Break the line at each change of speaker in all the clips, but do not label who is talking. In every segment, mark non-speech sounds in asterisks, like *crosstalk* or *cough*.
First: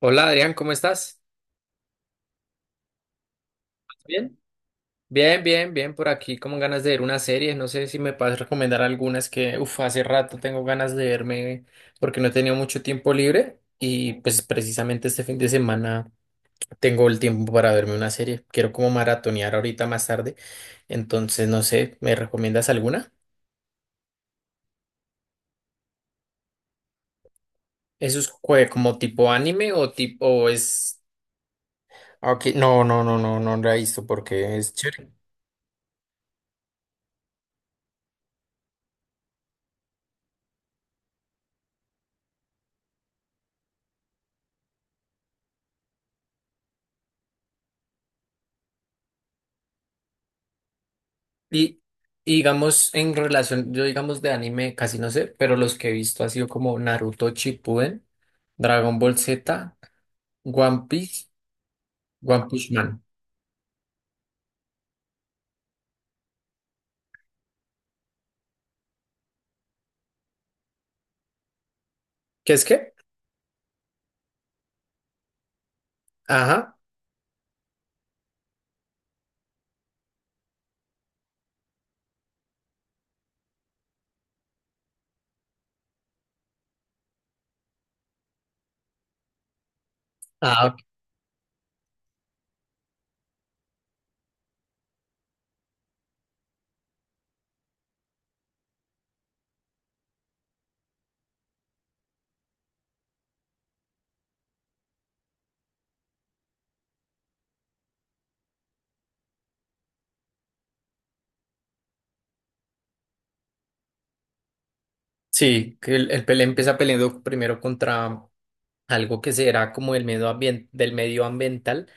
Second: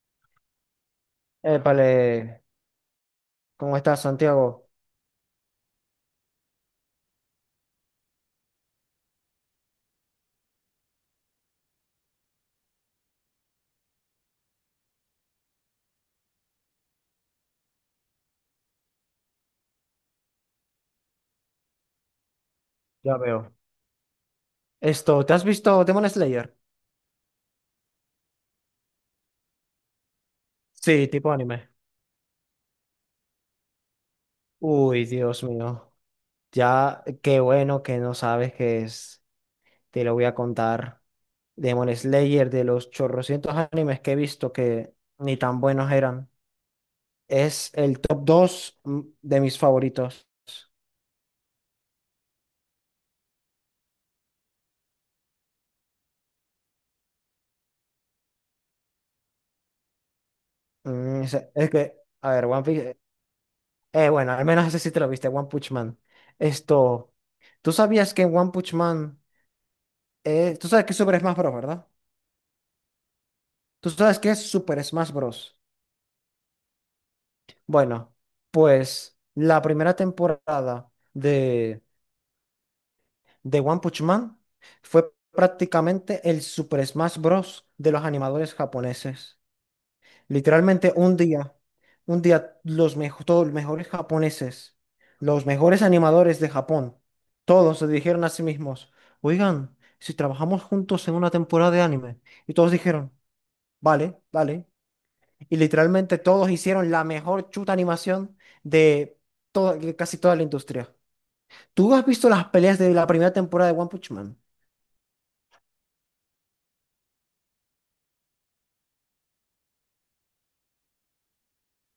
Hola Adrián, ¿cómo estás?
Épale, ¿cómo estás,
Bien.
Santiago?
Bien, bien, bien, por aquí como ganas de ver una serie, no sé si me puedes recomendar algunas que hace rato tengo ganas de verme porque no he tenido mucho tiempo libre y pues precisamente este fin de semana tengo el tiempo para verme una serie, quiero como maratonear ahorita más tarde, entonces no sé, ¿me recomiendas alguna?
Ya veo. Esto, ¿te has visto Demon Slayer?
¿Eso es como tipo anime o tipo o es...
Sí, tipo anime.
Ah, ok, no, no, no, no, no la he visto porque es
Uy,
chévere.
Dios mío. Ya, qué bueno que no sabes qué es. Te lo voy a contar. Demon Slayer, de los chorrocientos animes que he visto que ni tan buenos eran, es el top 2 de mis favoritos.
Y, y digamos, en relación, yo digamos de anime casi no sé, pero los que he visto ha sido como Naruto Shippuden, Dragon Ball Z, One
Mm,
Piece,
es que, a ver,
One
One
Punch
Piece.
Man.
Bueno, al menos ese sí te lo viste, One Punch Man. Esto, ¿tú sabías que en One Punch Man? Tú sabes qué es Super Smash Bros., ¿verdad?
¿Qué es qué?
Tú sabes qué es Super Smash Bros.
Ajá.
Bueno, pues la primera temporada de One Punch Man fue prácticamente el Super Smash Bros. De los animadores japoneses.
Ah, ok.
Literalmente un día todos los mejores japoneses, los mejores animadores de Japón, todos se dijeron a sí mismos, oigan, si trabajamos juntos en una temporada de anime. Y todos dijeron, vale, vale. Y literalmente todos hicieron la mejor chuta animación de de casi toda la industria. ¿Tú has visto las peleas de la primera temporada de One Punch Man?
Sí, que el pele empieza peleando primero contra algo que será como el del medio ambiental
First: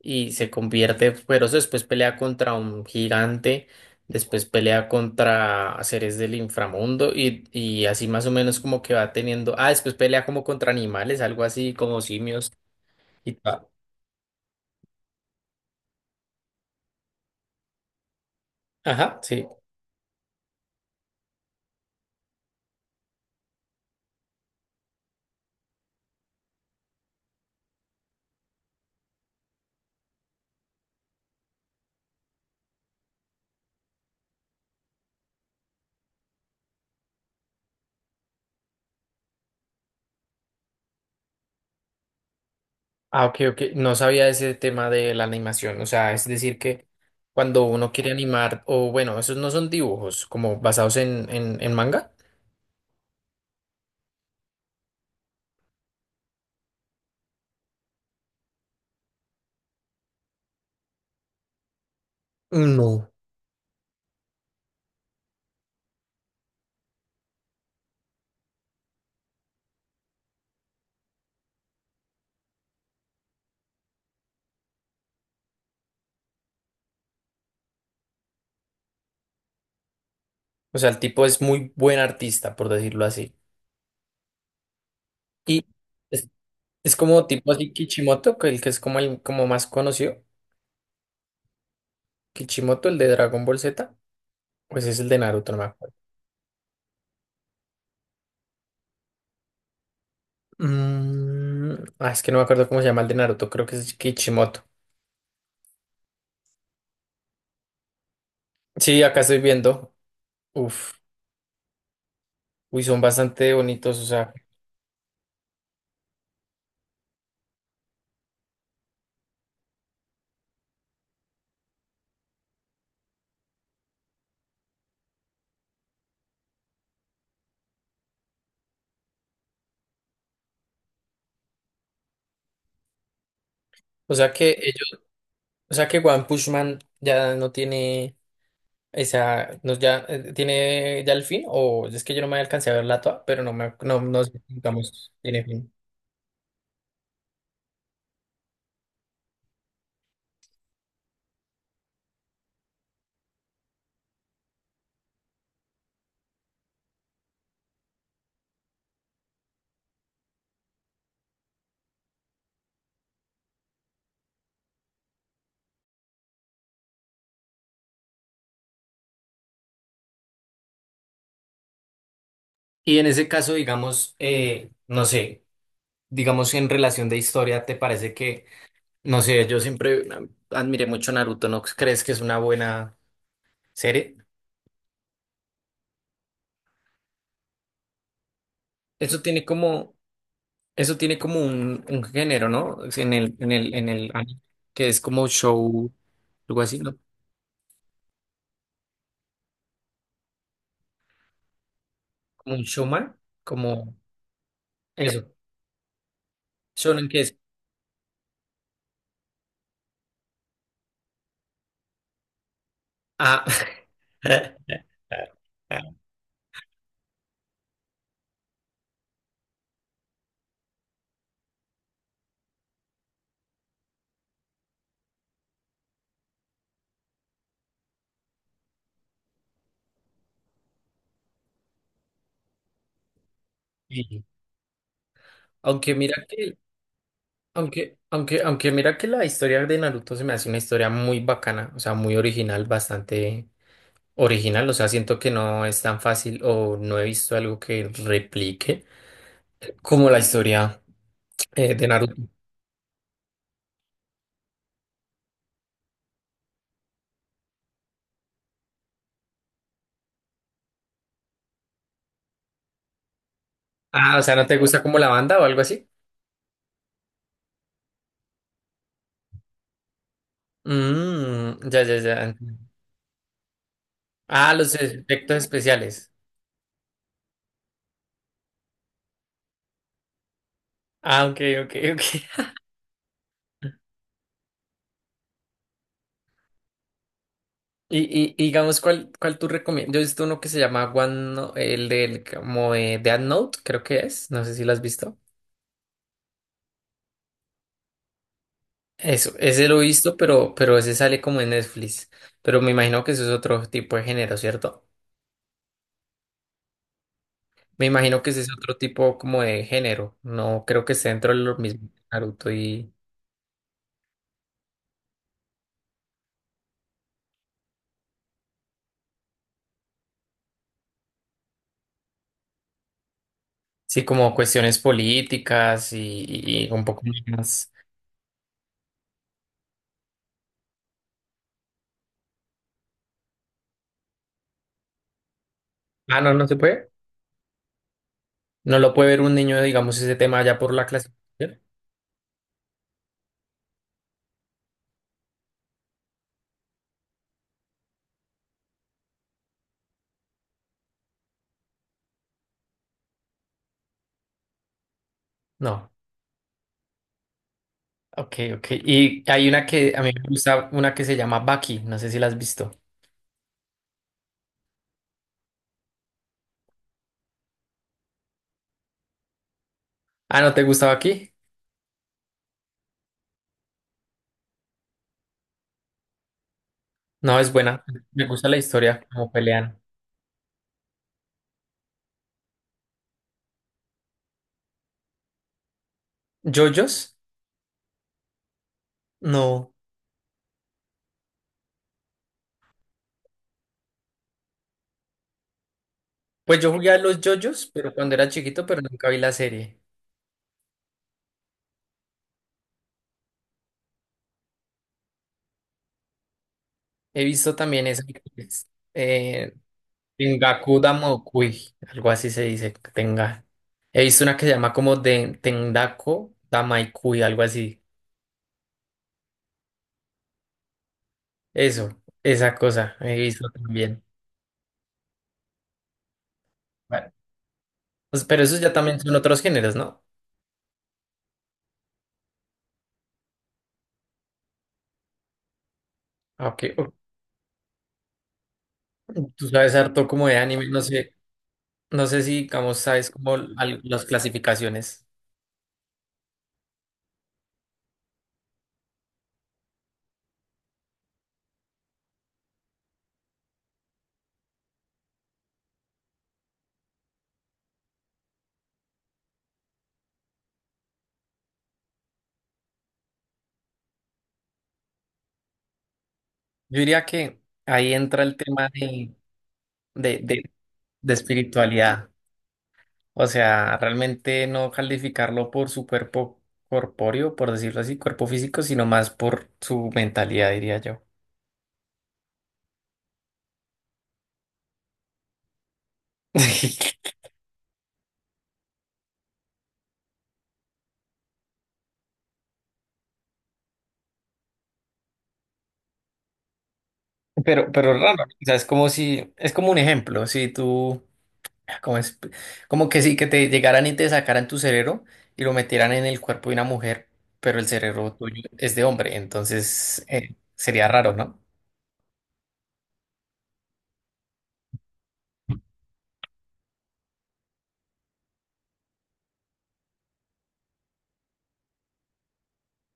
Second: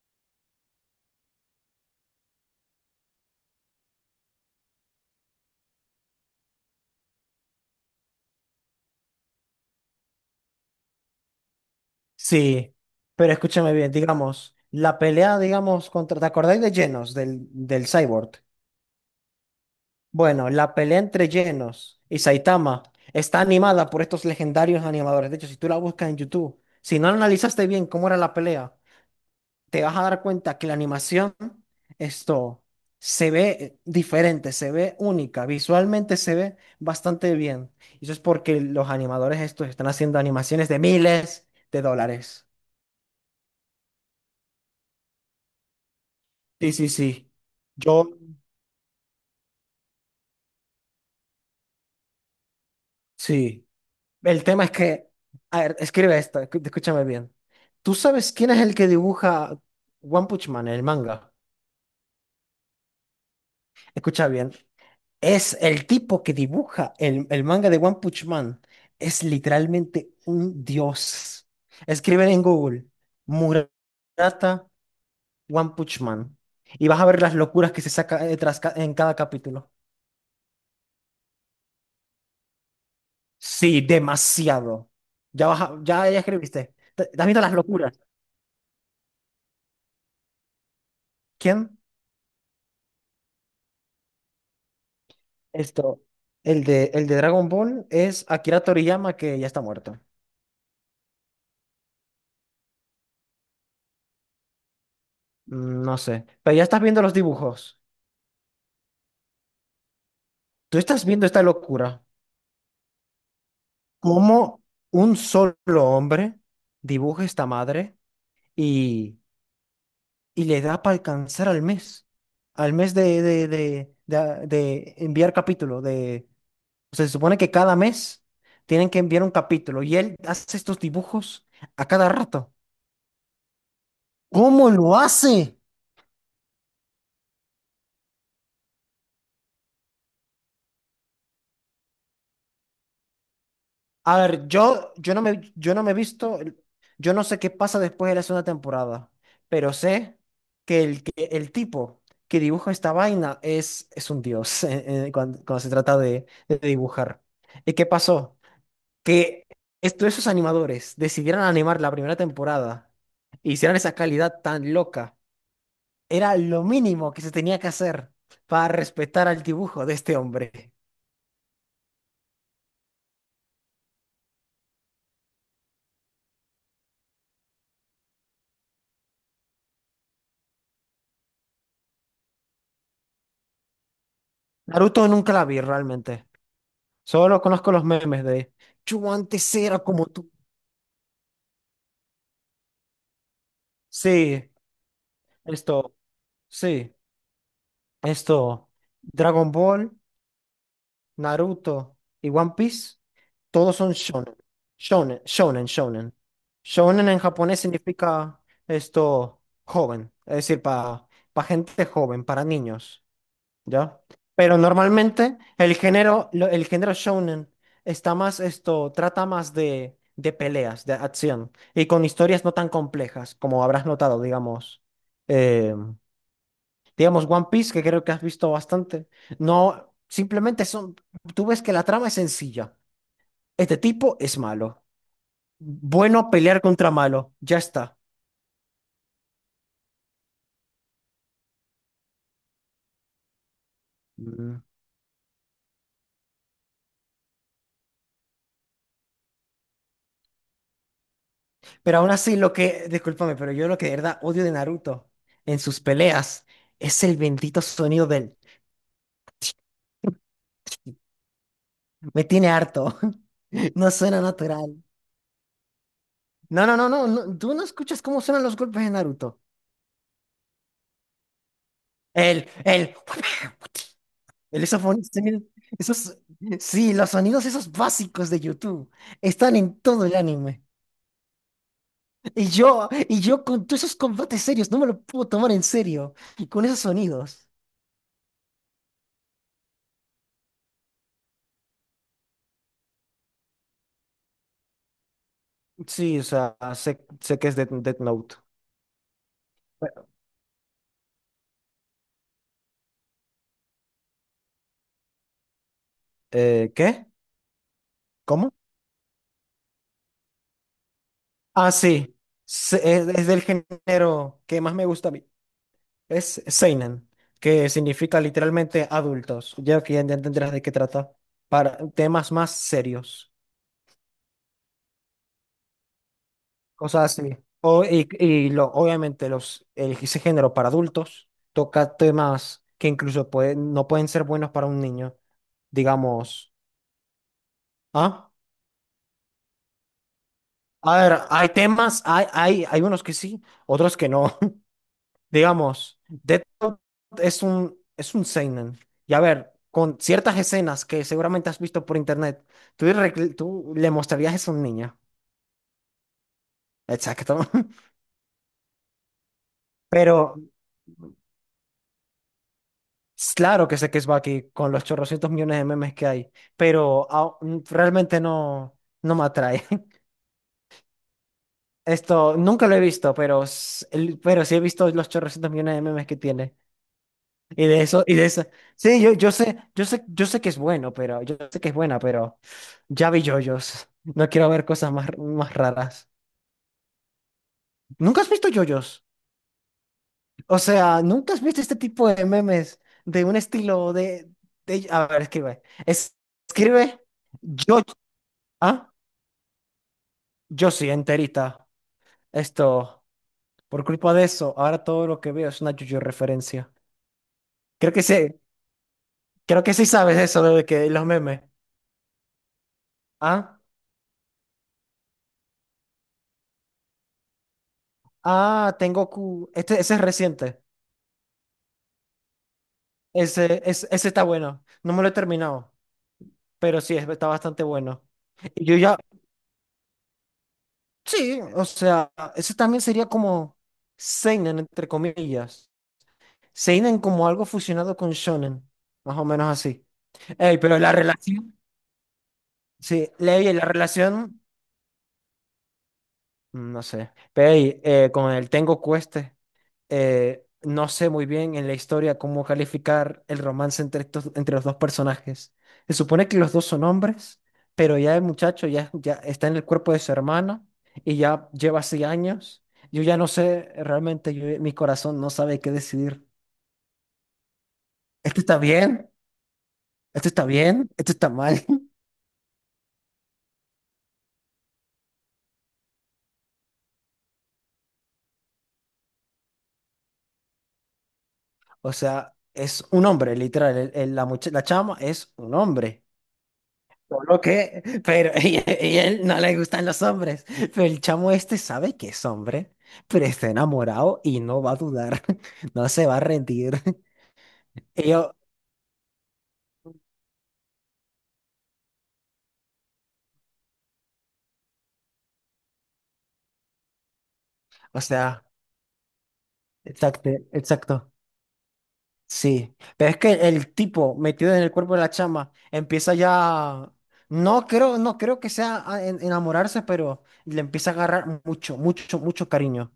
y se convierte, pero después pelea contra un gigante, después pelea contra seres del inframundo y así más o menos como que va teniendo. Ah, después pelea como contra animales, algo así como simios
Sí,
y
pero
tal.
escúchame bien, digamos, la pelea, digamos, contra, ¿te acordáis de Genos, del Cyborg?
Ajá, sí.
Bueno, la pelea entre Genos y Saitama está animada por estos legendarios animadores. De hecho, si tú la buscas en YouTube, si no analizaste bien cómo era la pelea, te vas a dar cuenta que la animación, esto, se ve diferente, se ve única, visualmente se ve bastante bien. Y eso es porque los animadores estos están haciendo animaciones de miles de dólares.
Ah, ok, ok. No sabía ese tema de la animación. O sea, es decir
Sí,
que
sí, sí.
cuando uno
Yo,
quiere animar, o bueno, esos no son dibujos como basados en, en manga.
sí. El tema es que, a ver, escribe esto, escúchame bien. ¿Tú sabes quién es el que dibuja One Punch Man, el manga?
No.
Escucha bien. Es el tipo que dibuja el manga de One Punch Man. Es literalmente un dios. Escriben en Google Murata One Punch Man y vas a ver las locuras que se saca en cada capítulo.
O sea, el tipo es muy buen artista, por decirlo así.
Sí, demasiado. Ya vas
Y
a- ya, ya escribiste.
es
Te- te
como
¿Has visto
tipo
las
así
locuras?
Kishimoto, que el que es como el como más conocido.
¿Quién?
Kishimoto, el de Dragon Ball Z. Pues es el de Naruto, no me acuerdo.
Esto. El de Dragon Ball es Akira Toriyama, que ya está muerto.
Mm, ah, es que no me acuerdo cómo se llama el de Naruto, creo que es Kishimoto.
Mm, no sé. Pero ya estás viendo los dibujos.
Sí, acá estoy viendo.
Tú
Uf,
estás viendo esta locura.
uy, son bastante bonitos.
¿Cómo un solo hombre dibuja esta madre y, y le da para alcanzar al mes? Al mes de enviar capítulo. De, o sea, se supone que cada mes tienen que enviar un capítulo y él hace estos dibujos a cada rato.
O sea que
¿Cómo lo
ellos,
hace?
o sea que One Punch Man ya no tiene esa, no, ya tiene ya el fin, o es que yo no me alcancé a ver la toa, pero no me, no,
A
no sé,
ver, yo,
digamos,
yo no
tiene
me,
fin.
yo no me he visto, yo no sé qué pasa después de la segunda temporada, pero sé que el tipo que dibuja esta vaina es un dios *laughs* cuando se trata de dibujar. ¿Y qué pasó? Que esto, esos animadores decidieran animar la primera temporada e hicieran esa calidad tan loca. Era lo mínimo que se tenía que hacer para respetar al dibujo de este hombre.
Y en ese caso, digamos, no sé. Digamos, en relación de historia, ¿te parece que, no sé, yo siempre admiré mucho Naruto, ¿no crees que es una buena serie?
Naruto nunca la vi realmente. Solo conozco los memes de yo
Eso tiene
antes era
como,
como tú.
eso tiene como un género, ¿no? Es en el, en el, en el anime,
Sí,
que es como show,
esto,
algo así,
sí,
¿no?
esto. Dragon Ball, Naruto y One
Como un
Piece,
showman,
todos son
como
shonen. Shonen,
eso,
shonen, shonen.
shonen
Shonen
que
en
es,
japonés significa joven, es decir, para gente joven, para niños.
ah,
¿Ya? Pero
*laughs*
normalmente el género, el género shounen está más esto, trata más de peleas, de acción, y con historias no tan complejas, como habrás notado, digamos. eh, digamos One Piece, que creo que has visto bastante. No, simplemente son, tú ves que la trama es sencilla. Este tipo
Y
es malo.
aunque mira
Bueno,
que,
pelear contra malo, ya está.
aunque, aunque, aunque mira que la historia de Naruto se me hace una historia muy bacana, o sea, muy original, bastante original, o sea, siento que no es tan fácil o no he visto algo que replique como la historia de
Pero aún
Naruto.
así, lo que, discúlpame, pero yo lo que de verdad odio de Naruto en sus peleas es el bendito sonido del... *laughs* Me tiene harto, *laughs* no
Ah, o
suena
sea, ¿no te gusta
natural.
como la banda o algo así?
No, no, no, no, no, tú no escuchas cómo suenan los golpes de Naruto.
Mm, ya, ya, ya.
El... *laughs*
Ah,
El
los
esofonista,
efectos
mira,
especiales.
esos... Sí, los sonidos esos básicos de YouTube están en todo el anime.
Ah, ok, ok, ok. *laughs*
Y yo con todos esos combates serios, no me lo puedo tomar en serio. Con esos sonidos.
Y digamos, ¿cuál, cuál tú recomiendas? Yo he visto uno que se llama One, el del como de Death Note, creo que es. No sé si lo has visto.
Sí, o sea, sé, sé que es Death Note.
Eso, ese lo he visto, pero ese sale como en Netflix. Pero me imagino que eso es otro tipo de género, ¿cierto?
¿Qué?
Me imagino que ese es
¿Cómo?
otro tipo como de género. No creo que esté dentro de lo
Ah,
mismo que
sí.
Naruto
Se-
y
Es del género que más me gusta a mí. Es Seinen, que significa literalmente adultos. Ya que ya entenderás de qué trata. Para temas más serios.
sí, como cuestiones políticas y un poco
Cosas así.
más.
O, y lo, obviamente ese género para adultos toca temas que incluso no pueden ser buenos para un niño.
Ah, no, no
Digamos.
se puede.
¿Ah?
No lo puede ver un niño, digamos, ese tema allá por la
A ver, hay
clasificación.
temas, hay unos que sí, otros que no. Digamos, Death Note es un seinen. Y a ver, con ciertas escenas que seguramente has visto por internet, tú le mostrarías eso a un niño.
No.
Exacto. *laughs*
Ok, ok. Y hay una que a mí
Pero
me gusta, una que se llama Baki. No sé si la has visto.
claro que sé que es Baki con los chorrocientos millones de memes que hay, pero realmente no, no me atrae. *laughs*
Ah, ¿no te gusta Baki?
Esto nunca lo he visto, pero, pero sí he visto los chorrocientos millones de memes que tiene.
No, es
Y de
buena.
eso, y
Me
de eso.
gusta la
Sí,
historia,
yo,
como
yo sé,
pelean.
yo sé, yo sé que es bueno, pero yo sé que es buena, pero ya vi yoyos. No quiero ver cosas más raras.
¿Yoyos?
¿Nunca has visto yoyos?
No.
O sea, ¿nunca has visto este tipo de memes de un estilo A ver, escribe.
Pues yo jugué a
Escribe
los yoyos,
yo,
pero cuando era chiquito, pero
ah,
nunca vi la serie.
yo sí, enterita. Esto, por culpa de eso, ahora todo lo que veo es una yoyo referencia.
He visto también
Creo
eso,
que sí,
que es,
creo que sí sabes eso de
Tengaku
que los memes.
Damokui, algo así se dice, tenga.
¿Ah?
He visto una que se llama como de Tendako Damaikui, algo así.
Ah, tengo Q. Este, ese es reciente.
Eso, esa cosa, he visto
Ese,
también.
ese está bueno. No me lo he terminado, pero sí,
Bueno,
está bastante bueno.
pues, pero esos
Y
ya
yo ya,
también son otros géneros, ¿no?
sí, o sea, ese también sería como seinen, entre comillas.
Ah, ok, ok.
Seinen como algo fusionado con shonen, más o
Tú
menos
sabes
así.
harto como de
Ey,
anime,
pero
no
la
sé,
relación,
no sé si, digamos, sabes
sí,
como
ley, la
las
relación,
clasificaciones.
no sé. Pero ey, con el Tengoku este. No sé muy bien en la historia cómo calificar el romance entre entre los dos personajes. Se supone que los dos son hombres, pero ya el muchacho ya está en el cuerpo de su hermana y ya lleva así años. Yo ya no sé, realmente mi corazón no sabe qué decidir.
Yo diría que ahí entra el
¿Esto está
tema
bien?
de,
¿Esto está
de
bien? ¿Esto
de
está mal? *laughs*
espiritualidad. O sea, realmente no calificarlo por su cuerpo corpóreo, por decirlo así, cuerpo físico, sino más por su mentalidad, diría yo.
O sea, es un hombre, literal. La chama es un hombre.
*laughs*
Solo que, pero *laughs* y él no le gustan los hombres. Pero el chamo este sabe que es hombre, pero está enamorado y no va a dudar, *laughs* no se va a rendir. *laughs*
Pero
Y
raro, o
yo,
sea, es como si, es como un ejemplo, si tú, como, es, como que sí, que te llegaran y te sacaran tu cerebro y lo metieran en el cuerpo de una mujer, pero el
o
cerebro tuyo
sea,
es de hombre, entonces
exacto,
sería
exacto.
raro, ¿no?
Sí, pero es que el tipo metido en el cuerpo de la chama empieza ya, no creo que sea enamorarse, pero le empieza a agarrar mucho, mucho, mucho cariño.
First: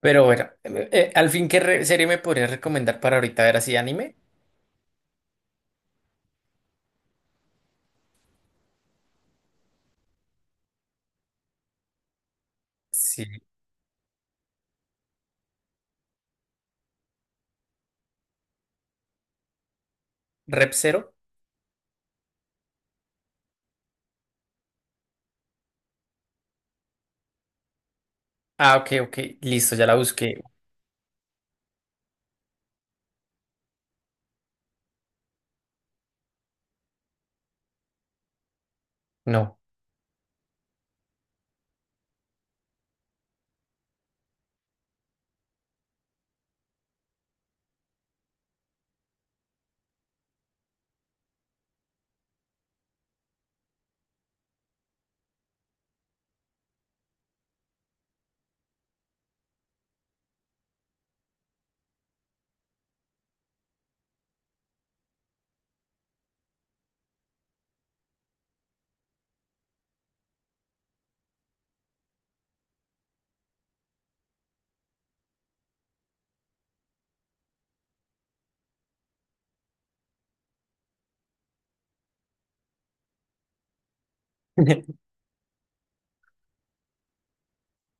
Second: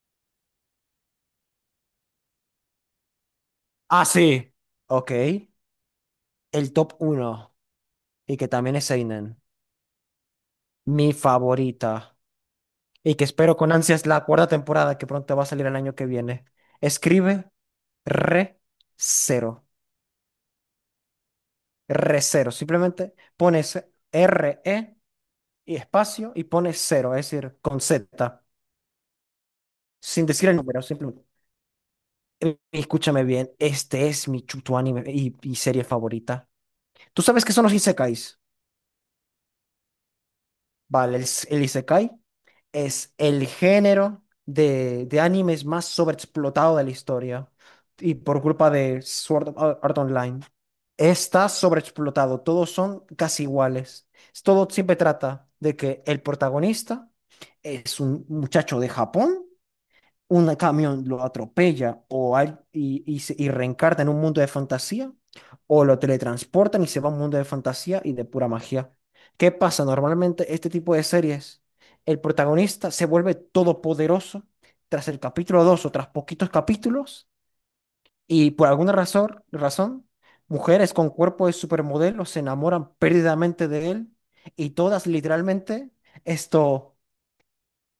Pero bueno, al fin, ¿qué serie me podrías recomendar para ahorita ver así
Ah,
anime?
sí. Ok, el top uno y que también es Seinen, mi favorita. Y que
Sí,
espero con ansias la cuarta temporada que pronto va a salir el año que viene. Escribe re cero,
Rep Zero.
re cero. Simplemente pones r e y espacio y pones cero, es decir, con Z,
Ah, ok, ok, listo, ya la
sin
busqué.
decir el número, simplemente. Escúchame bien, este es mi chuto anime y serie favorita. ¿Tú sabes qué son los isekais?
No.
Vale, el Isekai es el género de animes más sobreexplotado de la historia. Y por culpa de Sword Art Online. Está sobreexplotado. Todos son casi iguales. Todo siempre trata de que el protagonista es un muchacho de Japón, un camión lo atropella, o y reencarna en un mundo de fantasía, o lo teletransportan y se va a un mundo de fantasía y de pura magia. ¿Qué pasa? Normalmente este tipo de series, el protagonista se vuelve todopoderoso tras el capítulo 2 o tras poquitos capítulos y por alguna razón, mujeres con cuerpo de supermodelo se enamoran perdidamente de él y todas
*laughs*
literalmente esto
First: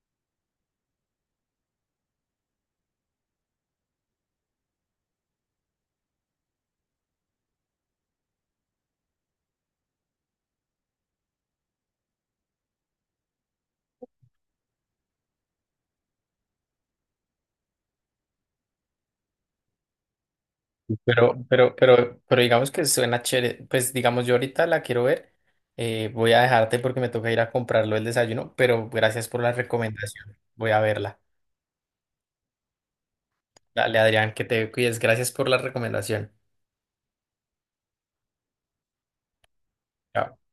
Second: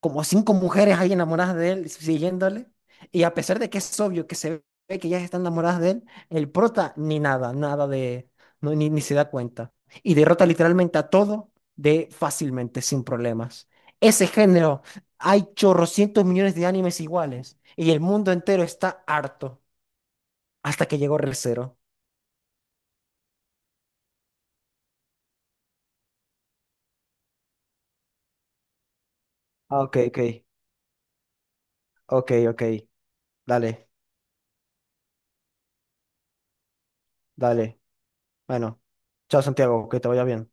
como cinco mujeres ahí enamoradas de él, siguiéndole. Y a pesar de que es obvio que se ve que ellas están enamoradas de él, el prota ni nada, nada de, no, ni se da cuenta. Y derrota literalmente a todo de fácilmente, sin problemas. Ese género, hay chorrocientos millones de animes iguales y el mundo entero está harto hasta que llegó Re:Zero.
Pero digamos que suena chévere. Pues digamos, yo ahorita la quiero ver. Voy a dejarte porque me toca ir a comprarlo el desayuno, pero gracias por la
Ah, ok, ok,
recomendación. Voy a verla.
ok, ok. Dale,
Dale, Adrián, que te cuides. Gracias por la recomendación.
dale. Bueno, chao Santiago, que te vaya
Chao.
bien.